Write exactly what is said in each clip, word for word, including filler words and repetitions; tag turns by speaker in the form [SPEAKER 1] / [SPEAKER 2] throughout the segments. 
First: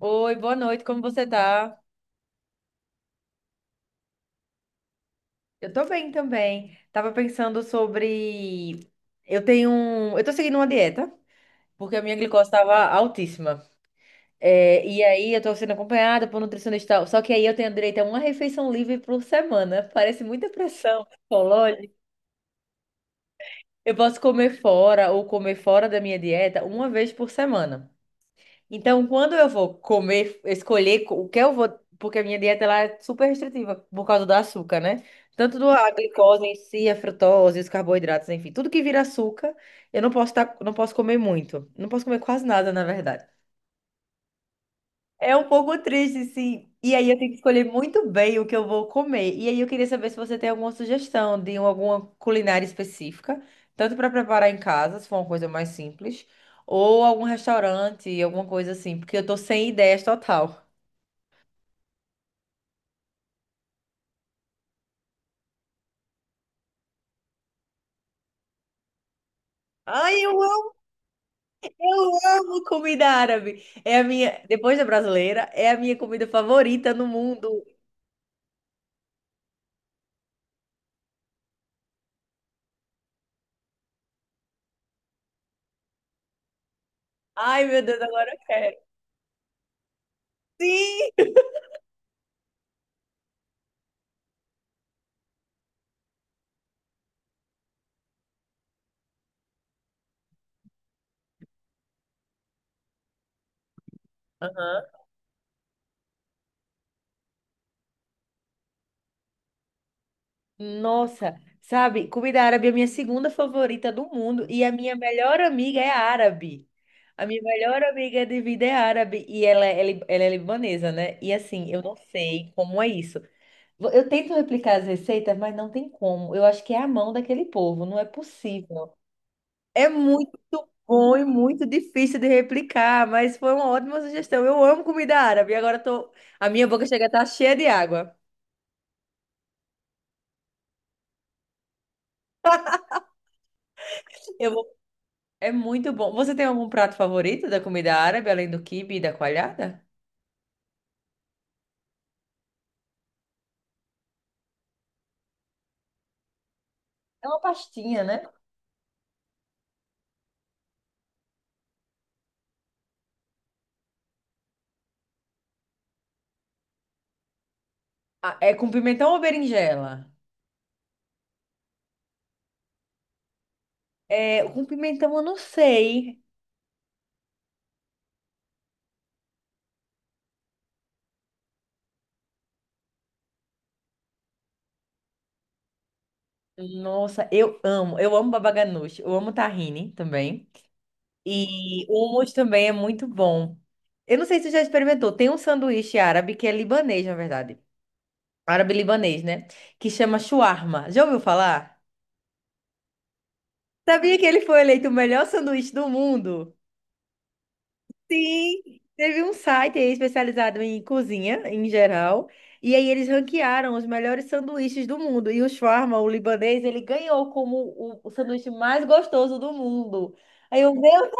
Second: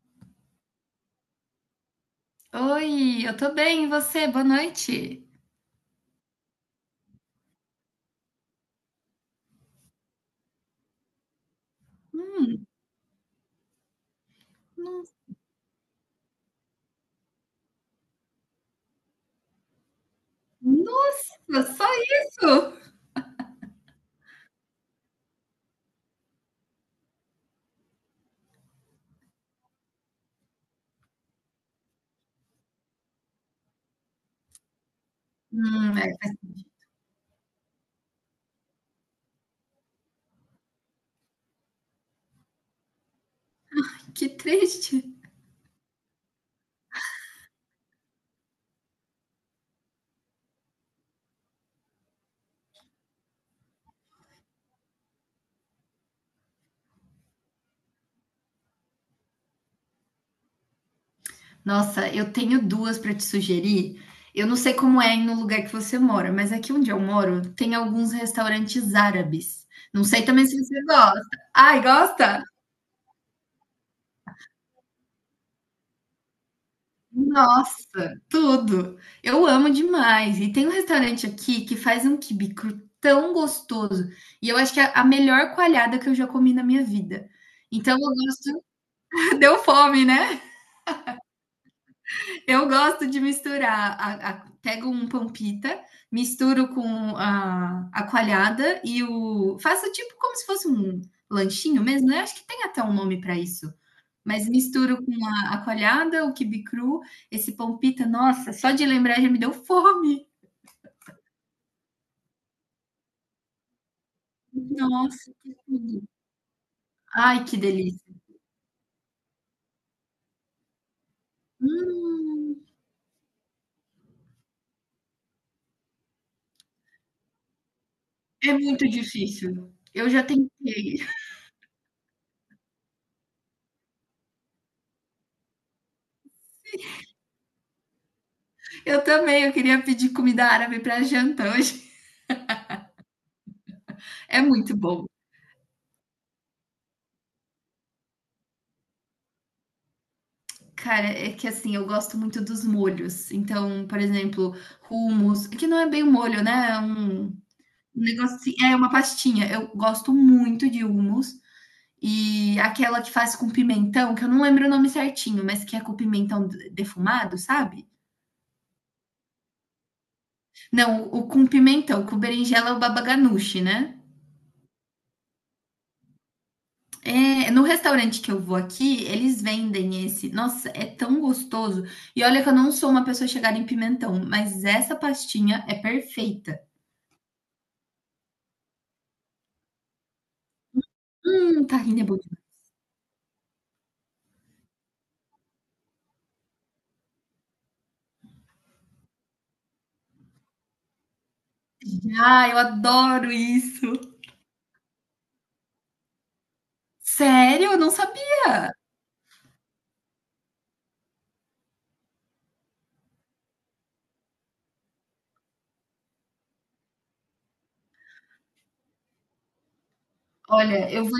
[SPEAKER 1] Oi, boa noite, como você tá?
[SPEAKER 2] Oi, eu tô bem, e você? Boa noite.
[SPEAKER 1] Eu tô bem também. Tava pensando sobre. Eu tenho. um- Eu tô seguindo uma dieta, porque a minha glicose
[SPEAKER 2] Hum.
[SPEAKER 1] estava altíssima. É, e
[SPEAKER 2] Nossa,
[SPEAKER 1] aí eu tô sendo acompanhada por nutricionista. Só que aí eu tenho direito a uma refeição livre por semana. Parece muita pressão
[SPEAKER 2] nossa, só
[SPEAKER 1] psicológica.
[SPEAKER 2] isso?
[SPEAKER 1] Eu posso comer fora ou comer fora da minha dieta uma vez por semana. Então, quando eu vou comer, escolher co- o que eu vou, porque a minha dieta ela é super restritiva por causa do açúcar, né? Tanto do a
[SPEAKER 2] Hum, é, faz
[SPEAKER 1] glicose em si, a frutose, os carboidratos, enfim, tudo que vira açúcar, eu não posso tá, não posso comer muito. Não posso comer quase nada, na verdade.
[SPEAKER 2] que triste.
[SPEAKER 1] É um pouco triste, sim. E aí eu tenho que escolher muito bem o que eu vou comer. E aí eu queria saber se você tem alguma sugestão de um, alguma culinária específica, tanto para preparar em casa, se for uma coisa mais simples, ou algum restaurante, alguma coisa assim, porque eu tô sem ideias total.
[SPEAKER 2] Nossa, eu tenho duas para te sugerir. Eu não sei como é aí no lugar que você mora, mas aqui onde eu moro tem alguns restaurantes árabes. Não
[SPEAKER 1] Ai,
[SPEAKER 2] sei
[SPEAKER 1] eu
[SPEAKER 2] também se
[SPEAKER 1] amo,
[SPEAKER 2] você gosta. Ai,
[SPEAKER 1] eu
[SPEAKER 2] gosta?
[SPEAKER 1] amo comida árabe. É a minha, depois da brasileira, é a minha comida favorita no mundo.
[SPEAKER 2] Nossa, tudo. Eu amo demais. E tem um restaurante aqui que faz um quibe cru tão gostoso. E eu acho que é a melhor coalhada que eu já comi na minha vida.
[SPEAKER 1] Ai, meu
[SPEAKER 2] Então
[SPEAKER 1] Deus,
[SPEAKER 2] eu
[SPEAKER 1] agora eu
[SPEAKER 2] gosto.
[SPEAKER 1] quero.
[SPEAKER 2] Deu fome, né?
[SPEAKER 1] Sim!
[SPEAKER 2] Eu gosto de misturar a a pego um pão pita, misturo com a a coalhada e o faço tipo como se fosse um lanchinho mesmo, né, acho que tem até um nome para isso. Mas
[SPEAKER 1] Aham.
[SPEAKER 2] misturo com a a coalhada, o quibe cru, esse pão pita, nossa, só de lembrar já me deu fome.
[SPEAKER 1] Nossa, sabe, comida árabe é a minha segunda favorita do mundo e a minha
[SPEAKER 2] Nossa,
[SPEAKER 1] melhor
[SPEAKER 2] que
[SPEAKER 1] amiga é
[SPEAKER 2] tudo.
[SPEAKER 1] árabe. A minha
[SPEAKER 2] Ai, que
[SPEAKER 1] melhor
[SPEAKER 2] delícia.
[SPEAKER 1] amiga de vida é árabe e ela, é li- ela é libanesa, né? E assim, eu não sei
[SPEAKER 2] Hum,
[SPEAKER 1] como é isso. Vo- Eu tento replicar as receitas, mas não tem como. Eu acho que é a mão daquele povo, não é
[SPEAKER 2] É muito
[SPEAKER 1] possível.
[SPEAKER 2] difícil.
[SPEAKER 1] É
[SPEAKER 2] Eu já
[SPEAKER 1] muito
[SPEAKER 2] tentei.
[SPEAKER 1] bom e muito difícil de replicar, mas foi uma ótima sugestão. Eu amo comida árabe, agora tô, a minha boca chega a estar cheia de água.
[SPEAKER 2] Eu também, eu queria pedir comida árabe para janta hoje. É
[SPEAKER 1] Eu vou
[SPEAKER 2] muito bom.
[SPEAKER 1] É muito bom. Você tem algum prato favorito da comida árabe, além do quibe e da coalhada?
[SPEAKER 2] Cara, é que assim, eu gosto muito dos molhos. Então, por exemplo, hummus, é que não é bem um molho, né, é
[SPEAKER 1] É
[SPEAKER 2] um
[SPEAKER 1] uma
[SPEAKER 2] um
[SPEAKER 1] pastinha, né?
[SPEAKER 2] negócio assim, é uma pastinha. Eu gosto muito de hummus. E aquela que faz com pimentão, que eu não lembro o nome certinho, mas que é com pimentão defumado, sabe?
[SPEAKER 1] Ah, é com pimentão ou berinjela?
[SPEAKER 2] Não, o com pimentão, com berinjela é o baba ganoush, né?
[SPEAKER 1] É, com pimentão eu não sei.
[SPEAKER 2] É, no restaurante que eu vou aqui, eles vendem esse. Nossa, é tão gostoso. E olha que eu não sou uma pessoa chegada em pimentão, mas essa pastinha é perfeita.
[SPEAKER 1] Nossa, eu amo. Eu amo baba ganoush. Eu amo tahine também.
[SPEAKER 2] Hum,
[SPEAKER 1] E
[SPEAKER 2] tahine é bom.
[SPEAKER 1] hummus também é muito bom. Eu não sei se você já experimentou. Tem um sanduíche árabe que é libanês, na verdade. Árabe-libanês, né? Que chama shawarma. Já ouviu falar?
[SPEAKER 2] Demais. Ah, eu adoro isso.
[SPEAKER 1] Sabia que ele foi eleito o melhor sanduíche do mundo?
[SPEAKER 2] Sério? Eu não sabia.
[SPEAKER 1] Sim, teve um site aí especializado em cozinha, em geral, e aí eles ranquearam os melhores sanduíches do mundo. E o shawarma, o libanês, ele ganhou como o, o sanduíche mais gostoso do mundo. Aí eu, meu
[SPEAKER 2] Olha, eu
[SPEAKER 1] Deus,
[SPEAKER 2] vou.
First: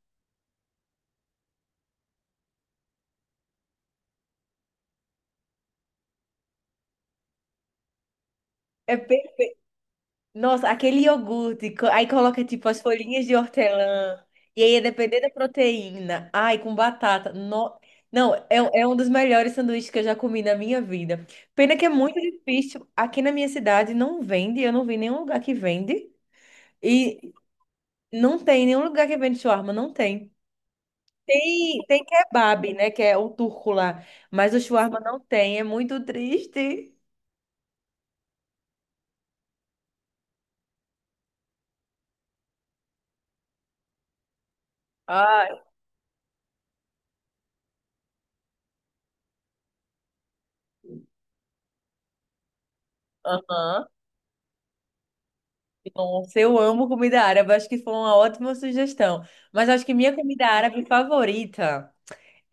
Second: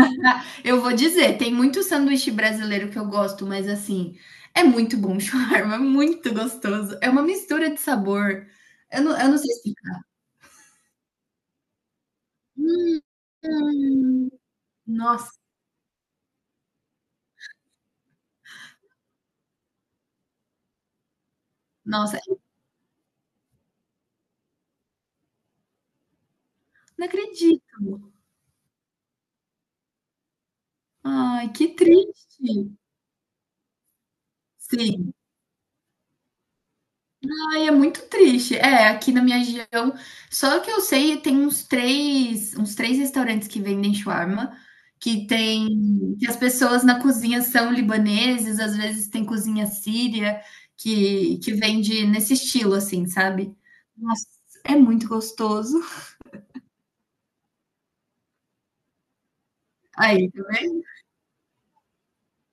[SPEAKER 2] Ah, eu vou dizer, tem muito sanduíche brasileiro que eu gosto, mas assim, é muito bom o shawarma, é muito gostoso. É uma mistura de sabor.
[SPEAKER 1] é
[SPEAKER 2] Eu não,
[SPEAKER 1] per-
[SPEAKER 2] eu não sei explicar.
[SPEAKER 1] nossa, aquele iogurte, co- aí coloca tipo as folhinhas de hortelã,
[SPEAKER 2] Hum,
[SPEAKER 1] e aí é depender da
[SPEAKER 2] Nossa,
[SPEAKER 1] proteína, ai, com batata. No. Não, é, um- é um dos melhores sanduíches que eu já comi na minha vida. Pena que é muito
[SPEAKER 2] nossa,
[SPEAKER 1] difícil. Aqui na minha cidade não vende, eu não vi nenhum lugar que vende.
[SPEAKER 2] não
[SPEAKER 1] E
[SPEAKER 2] acredito.
[SPEAKER 1] não tem nenhum lugar que vende shawarma, não tem.
[SPEAKER 2] Ai, que
[SPEAKER 1] Tem, tem
[SPEAKER 2] triste.
[SPEAKER 1] kebab, né? Que é o turco lá. Mas o shawarma
[SPEAKER 2] Sim.
[SPEAKER 1] não tem, é muito triste.
[SPEAKER 2] Ai, é muito triste. É, aqui na minha região, só que eu sei, tem uns três, uns três restaurantes que vendem shawarma, que
[SPEAKER 1] Ai,
[SPEAKER 2] tem, que as pessoas na cozinha são libaneses, às vezes tem cozinha síria, que, que vende nesse estilo, assim, sabe?
[SPEAKER 1] aham.
[SPEAKER 2] Nossa, é muito gostoso.
[SPEAKER 1] Nossa, eu amo comida árabe, acho que foi uma ótima sugestão. Mas acho que minha
[SPEAKER 2] Aí, tá
[SPEAKER 1] comida
[SPEAKER 2] vendo?
[SPEAKER 1] árabe favorita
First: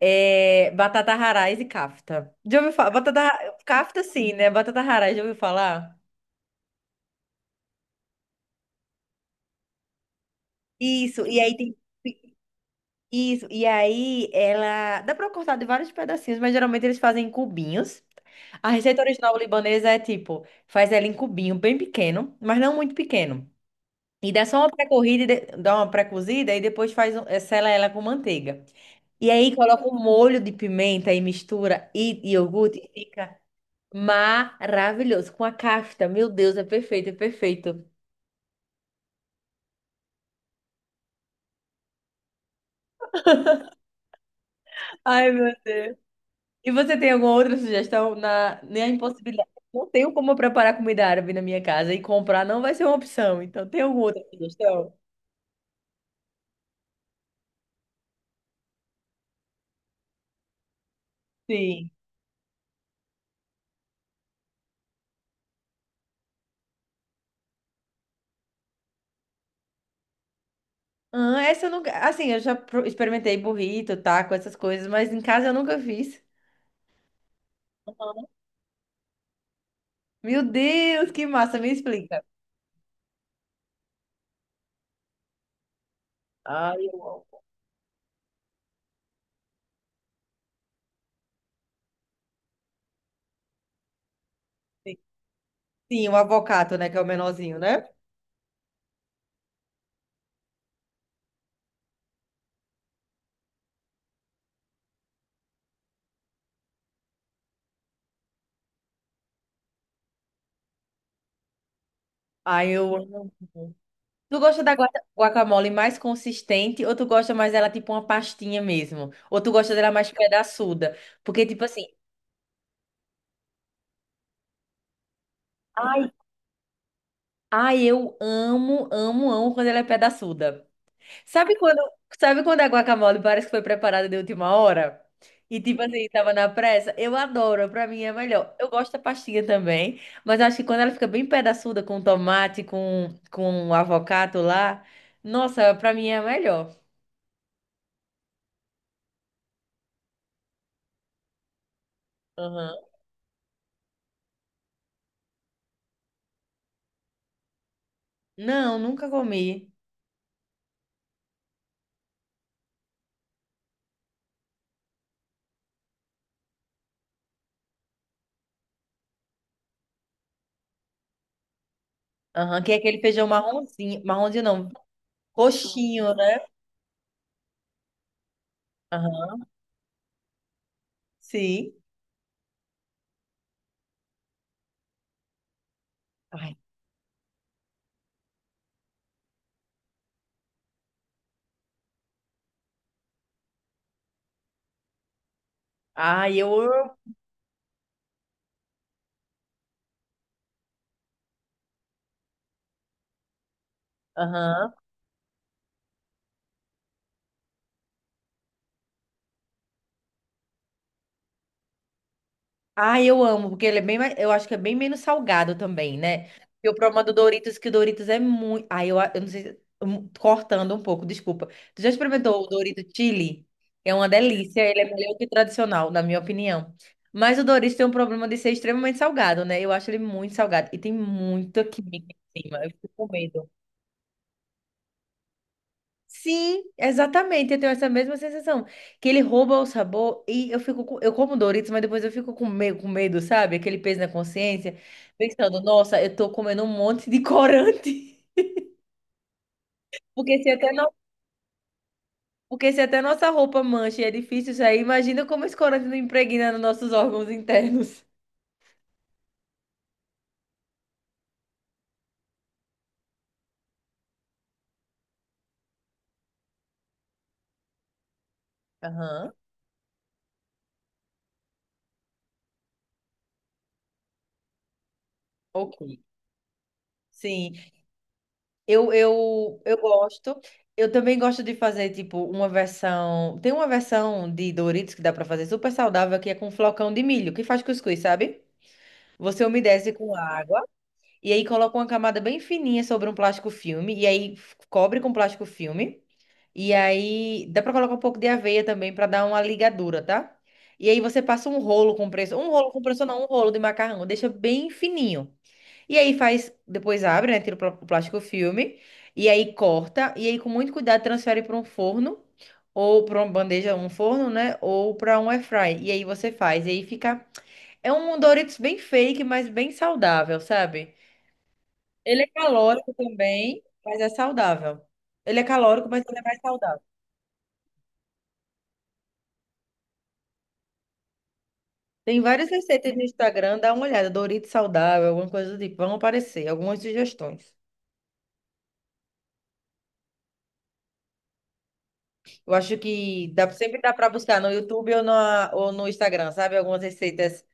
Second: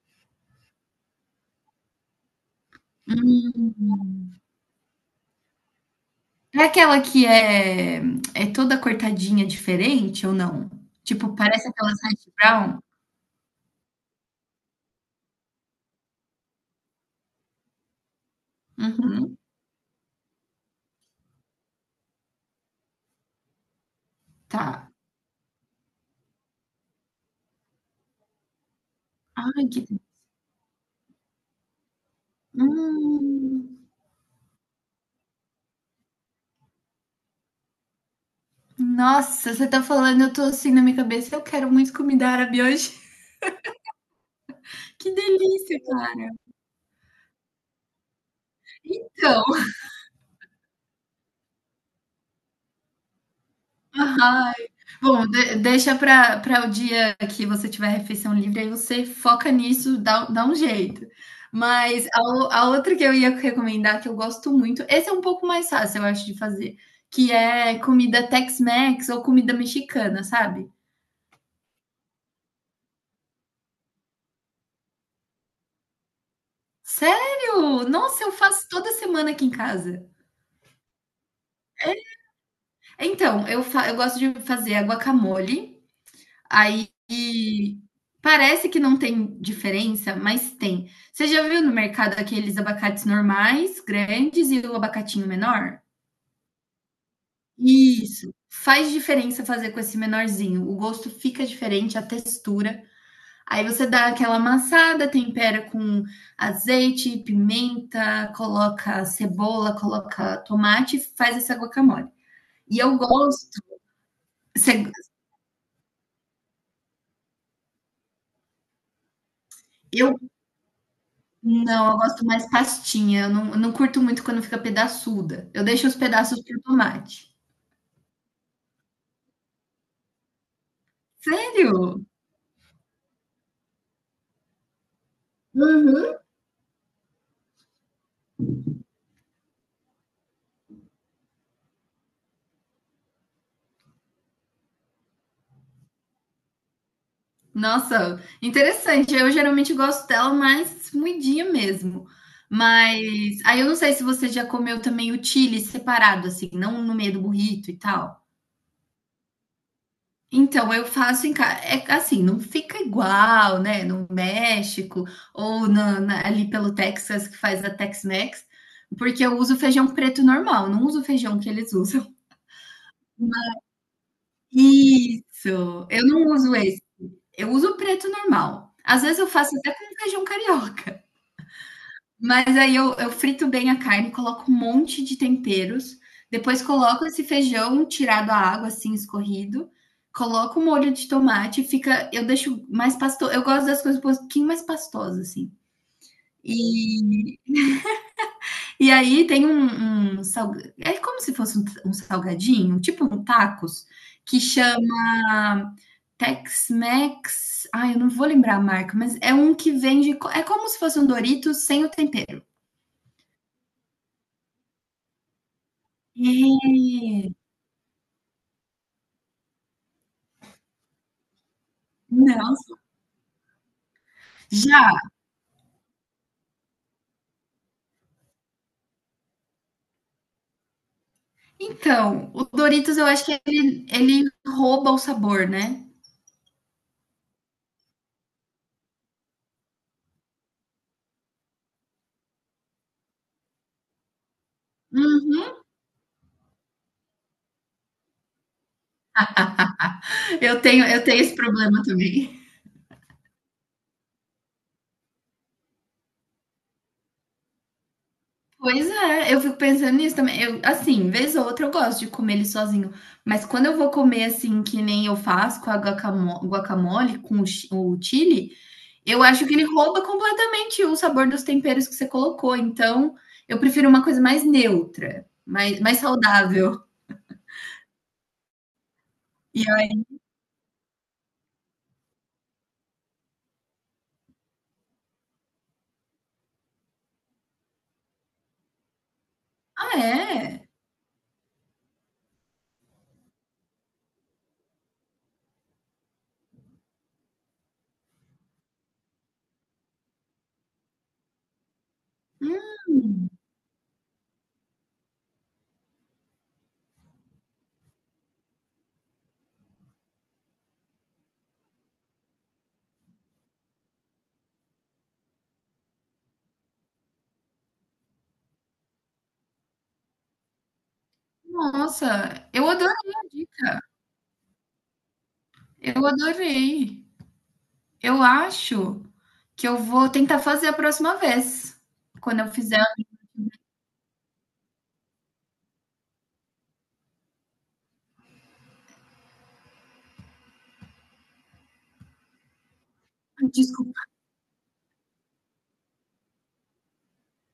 [SPEAKER 1] é batata haraz e kafta. Já ouviu falar? Batata.
[SPEAKER 2] Hum.
[SPEAKER 1] Kafta sim, né? Batata haraz, já ouviu falar?
[SPEAKER 2] É aquela que é, é toda cortadinha diferente ou não?
[SPEAKER 1] Isso,
[SPEAKER 2] Tipo,
[SPEAKER 1] e aí
[SPEAKER 2] parece
[SPEAKER 1] tem
[SPEAKER 2] aquelas hash brown?
[SPEAKER 1] Isso, e aí ela. Dá pra cortar de vários pedacinhos, mas geralmente eles fazem em cubinhos. A receita original
[SPEAKER 2] Uhum,
[SPEAKER 1] libanesa é tipo, faz ela em cubinho bem pequeno, mas não muito pequeno. E dá só uma
[SPEAKER 2] tá.
[SPEAKER 1] pré-corrida, e de- dá uma pré-cozida e depois faz, um- eh, sela ela com manteiga. E aí
[SPEAKER 2] Ai, que.
[SPEAKER 1] coloca um molho de pimenta e mistura e e iogurte e fica
[SPEAKER 2] Hum,
[SPEAKER 1] maravilhoso. Com a cafta, meu Deus, é perfeito, é perfeito.
[SPEAKER 2] Nossa, você tá falando, eu tô assim na minha cabeça, eu quero muito comida árabe hoje. Que
[SPEAKER 1] Ai, meu.
[SPEAKER 2] delícia, cara.
[SPEAKER 1] E você tem alguma outra sugestão na, na
[SPEAKER 2] Então,
[SPEAKER 1] impossibilidade? Não tenho como preparar comida árabe na minha casa e comprar não vai ser uma opção. Então, tem alguma outra
[SPEAKER 2] ai.
[SPEAKER 1] sugestão?
[SPEAKER 2] Bom, de deixa pra pra o dia que você tiver refeição livre, aí você foca nisso, dá dá um jeito.
[SPEAKER 1] Sim.
[SPEAKER 2] Mas a o a outra que eu ia recomendar, que eu gosto muito, esse é um pouco mais fácil, eu acho, de fazer, que é comida Tex-Mex ou comida mexicana, sabe.
[SPEAKER 1] Ah, essa eu nunca. Assim, eu já pro- experimentei burrito, taco, essas coisas, mas em casa eu nunca fiz.
[SPEAKER 2] Sério? Nossa, eu faço toda semana aqui em casa.
[SPEAKER 1] Meu Deus, que massa! Me explica.
[SPEAKER 2] Então, eu, fa eu gosto de fazer a guacamole,
[SPEAKER 1] Ai,
[SPEAKER 2] aí
[SPEAKER 1] eu amo.
[SPEAKER 2] parece que não tem diferença, mas tem. Você já viu no mercado aqueles abacates normais, grandes, e o abacatinho menor?
[SPEAKER 1] Sim, o avocado, né? Que é o menorzinho, né?
[SPEAKER 2] Isso. Faz diferença fazer com esse menorzinho. O gosto fica diferente, a textura. Aí você dá aquela amassada, tempera com azeite, pimenta, coloca cebola, coloca tomate, e faz essa guacamole.
[SPEAKER 1] Ai,
[SPEAKER 2] E
[SPEAKER 1] eu
[SPEAKER 2] eu
[SPEAKER 1] amo.
[SPEAKER 2] gosto.
[SPEAKER 1] Tu gosta da
[SPEAKER 2] Cê-
[SPEAKER 1] guaca- guacamole mais consistente ou tu gosta mais dela tipo uma pastinha mesmo? Ou tu gosta dela mais
[SPEAKER 2] eu
[SPEAKER 1] pedaçuda? Porque, tipo assim.
[SPEAKER 2] Não, eu gosto mais pastinha. Eu não eu não curto muito quando fica pedaçuda. Eu deixo os pedaços para tomate.
[SPEAKER 1] Ai, eu amo, amo, amo quando ela é pedaçuda. Sabe
[SPEAKER 2] Sério?
[SPEAKER 1] quando, sabe quando a guacamole parece que foi preparada de última hora? E tipo assim,
[SPEAKER 2] Uhum.
[SPEAKER 1] tava na pressa? Eu adoro, pra mim é melhor. Eu gosto da pastinha também, mas acho que quando ela fica bem pedaçuda com tomate, com, com avocado lá, nossa, pra mim é melhor.
[SPEAKER 2] Nossa, interessante. Eu geralmente gosto dela mais moidinha mesmo.
[SPEAKER 1] Aham.
[SPEAKER 2] Mas aí eu não sei se você já comeu também o chili separado, assim, não no meio do burrito e tal.
[SPEAKER 1] Não, nunca comi.
[SPEAKER 2] Então, eu faço em casa. É assim, não fica igual, né? No México ou na, na- ali pelo Texas que faz a Tex-Mex, porque eu uso feijão preto normal, não uso o feijão que eles usam.
[SPEAKER 1] Aham, que é aquele feijão marronzinho, marronzinho não,
[SPEAKER 2] Isso, eu
[SPEAKER 1] roxinho,
[SPEAKER 2] não
[SPEAKER 1] né?
[SPEAKER 2] uso esse, eu uso o preto normal. Às vezes eu
[SPEAKER 1] Aham,
[SPEAKER 2] faço até com feijão carioca.
[SPEAKER 1] sim.
[SPEAKER 2] Mas aí eu, eu frito bem a carne, coloco um monte de temperos,
[SPEAKER 1] Ai,
[SPEAKER 2] depois coloco esse feijão tirado a água, assim, escorrido, coloco o molho de tomate, fica, eu deixo mais pastoso, eu gosto das coisas um pouquinho mais pastosas, assim.
[SPEAKER 1] ai, eu amo.
[SPEAKER 2] E, e aí tem um, um salga- é como se fosse um, um salgadinho, tipo um tacos, que
[SPEAKER 1] Aham.
[SPEAKER 2] chama Tex-Mex, ai, eu não vou lembrar a marca, mas é um que vende, co- é como se fosse um Doritos sem o tempero.
[SPEAKER 1] Ah, eu amo, porque ele é bem mais, eu acho que é bem menos salgado também, né? E o problema do
[SPEAKER 2] É.
[SPEAKER 1] Doritos, que o Doritos é muito. Ah, eu, a- eu não sei. Se- hum, Cortando um pouco, desculpa. Tu já experimentou o
[SPEAKER 2] Não.
[SPEAKER 1] Dorito Chili? É uma delícia, ele é
[SPEAKER 2] Já.
[SPEAKER 1] melhor que o tradicional, na minha opinião. Mas o Doritos tem um problema de ser extremamente salgado, né? Eu acho ele muito salgado. E tem muita química
[SPEAKER 2] Então,
[SPEAKER 1] em
[SPEAKER 2] o
[SPEAKER 1] cima. Eu fico
[SPEAKER 2] Doritos eu
[SPEAKER 1] com
[SPEAKER 2] acho que
[SPEAKER 1] medo.
[SPEAKER 2] ele, ele rouba o sabor, né?
[SPEAKER 1] Sim, exatamente. Eu tenho essa mesma sensação. Que ele rouba o sabor e eu fico com- eu como Doritos, mas depois eu fico com medo, com medo, sabe? Aquele peso na consciência, pensando,
[SPEAKER 2] Uhum.
[SPEAKER 1] nossa, eu tô comendo um monte de corante. Porque se
[SPEAKER 2] Eu
[SPEAKER 1] até
[SPEAKER 2] tenho,
[SPEAKER 1] não,
[SPEAKER 2] eu tenho esse problema também.
[SPEAKER 1] porque se até nossa roupa mancha e é difícil sair, imagina como esse corante não impregna nos nossos órgãos internos.
[SPEAKER 2] Pois é, eu fico pensando nisso também. Eu, assim, vez ou outra eu gosto de comer ele sozinho, mas quando eu vou comer assim, que nem eu faço com a guacamo- guacamole, com o chi- o chili, eu
[SPEAKER 1] Aham.
[SPEAKER 2] acho que ele rouba completamente o sabor dos temperos que você colocou. Então, eu prefiro uma coisa mais neutra, mais,
[SPEAKER 1] Ok.
[SPEAKER 2] mais saudável.
[SPEAKER 1] Sim. Eu, eu,
[SPEAKER 2] E
[SPEAKER 1] eu
[SPEAKER 2] aí.
[SPEAKER 1] gosto. Eu também gosto de fazer, tipo, uma versão. Tem uma versão de Doritos que dá pra fazer super saudável, que é com flocão de milho, que faz cuscuz, sabe? Você umedece
[SPEAKER 2] Ah,
[SPEAKER 1] com água
[SPEAKER 2] é?
[SPEAKER 1] e aí coloca uma camada bem fininha sobre um plástico filme e aí f- cobre com plástico filme. E aí dá pra colocar um pouco de aveia também pra dar uma ligadura, tá? E aí você passa um rolo compressor, um rolo compressor não, um
[SPEAKER 2] Hum.
[SPEAKER 1] rolo de macarrão, deixa bem fininho. E aí faz, depois abre, né? Tira o plá- o plástico filme. E aí corta. E aí, com muito cuidado, transfere para um forno. Ou para uma bandeja, um forno, né? Ou para um air fry. E aí você faz. E aí fica. É um Doritos bem fake, mas bem saudável, sabe? Ele é
[SPEAKER 2] Nossa, eu
[SPEAKER 1] calórico
[SPEAKER 2] adorei a
[SPEAKER 1] também,
[SPEAKER 2] dica.
[SPEAKER 1] mas é saudável. Ele é calórico, mas
[SPEAKER 2] Eu
[SPEAKER 1] ele é mais saudável.
[SPEAKER 2] adorei. Eu acho que eu vou tentar fazer a próxima vez.
[SPEAKER 1] Tem
[SPEAKER 2] Quando
[SPEAKER 1] várias
[SPEAKER 2] eu fizer,
[SPEAKER 1] receitas no Instagram, dá uma olhada. Doritos saudável, alguma coisa do tipo. Vão aparecer algumas sugestões. Eu acho que dá, sempre dá
[SPEAKER 2] desculpa.
[SPEAKER 1] para buscar no YouTube ou, na, ou no Instagram, sabe? Algumas receitas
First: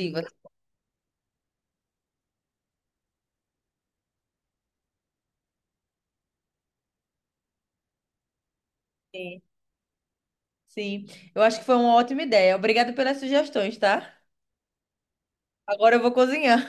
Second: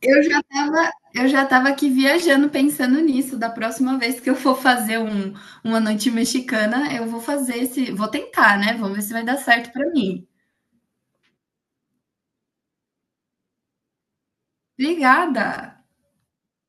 [SPEAKER 2] Eu já estava, eu já estava aqui viajando pensando nisso. Da próxima vez que eu for fazer um, uma noite mexicana, eu vou fazer esse, vou tentar, né? Vamos ver se vai dar
[SPEAKER 1] Sim.
[SPEAKER 2] certo para mim.
[SPEAKER 1] Sim, eu acho que foi uma ótima ideia. Obrigada pelas sugestões, tá?
[SPEAKER 2] Obrigada.
[SPEAKER 1] Agora eu vou cozinhar.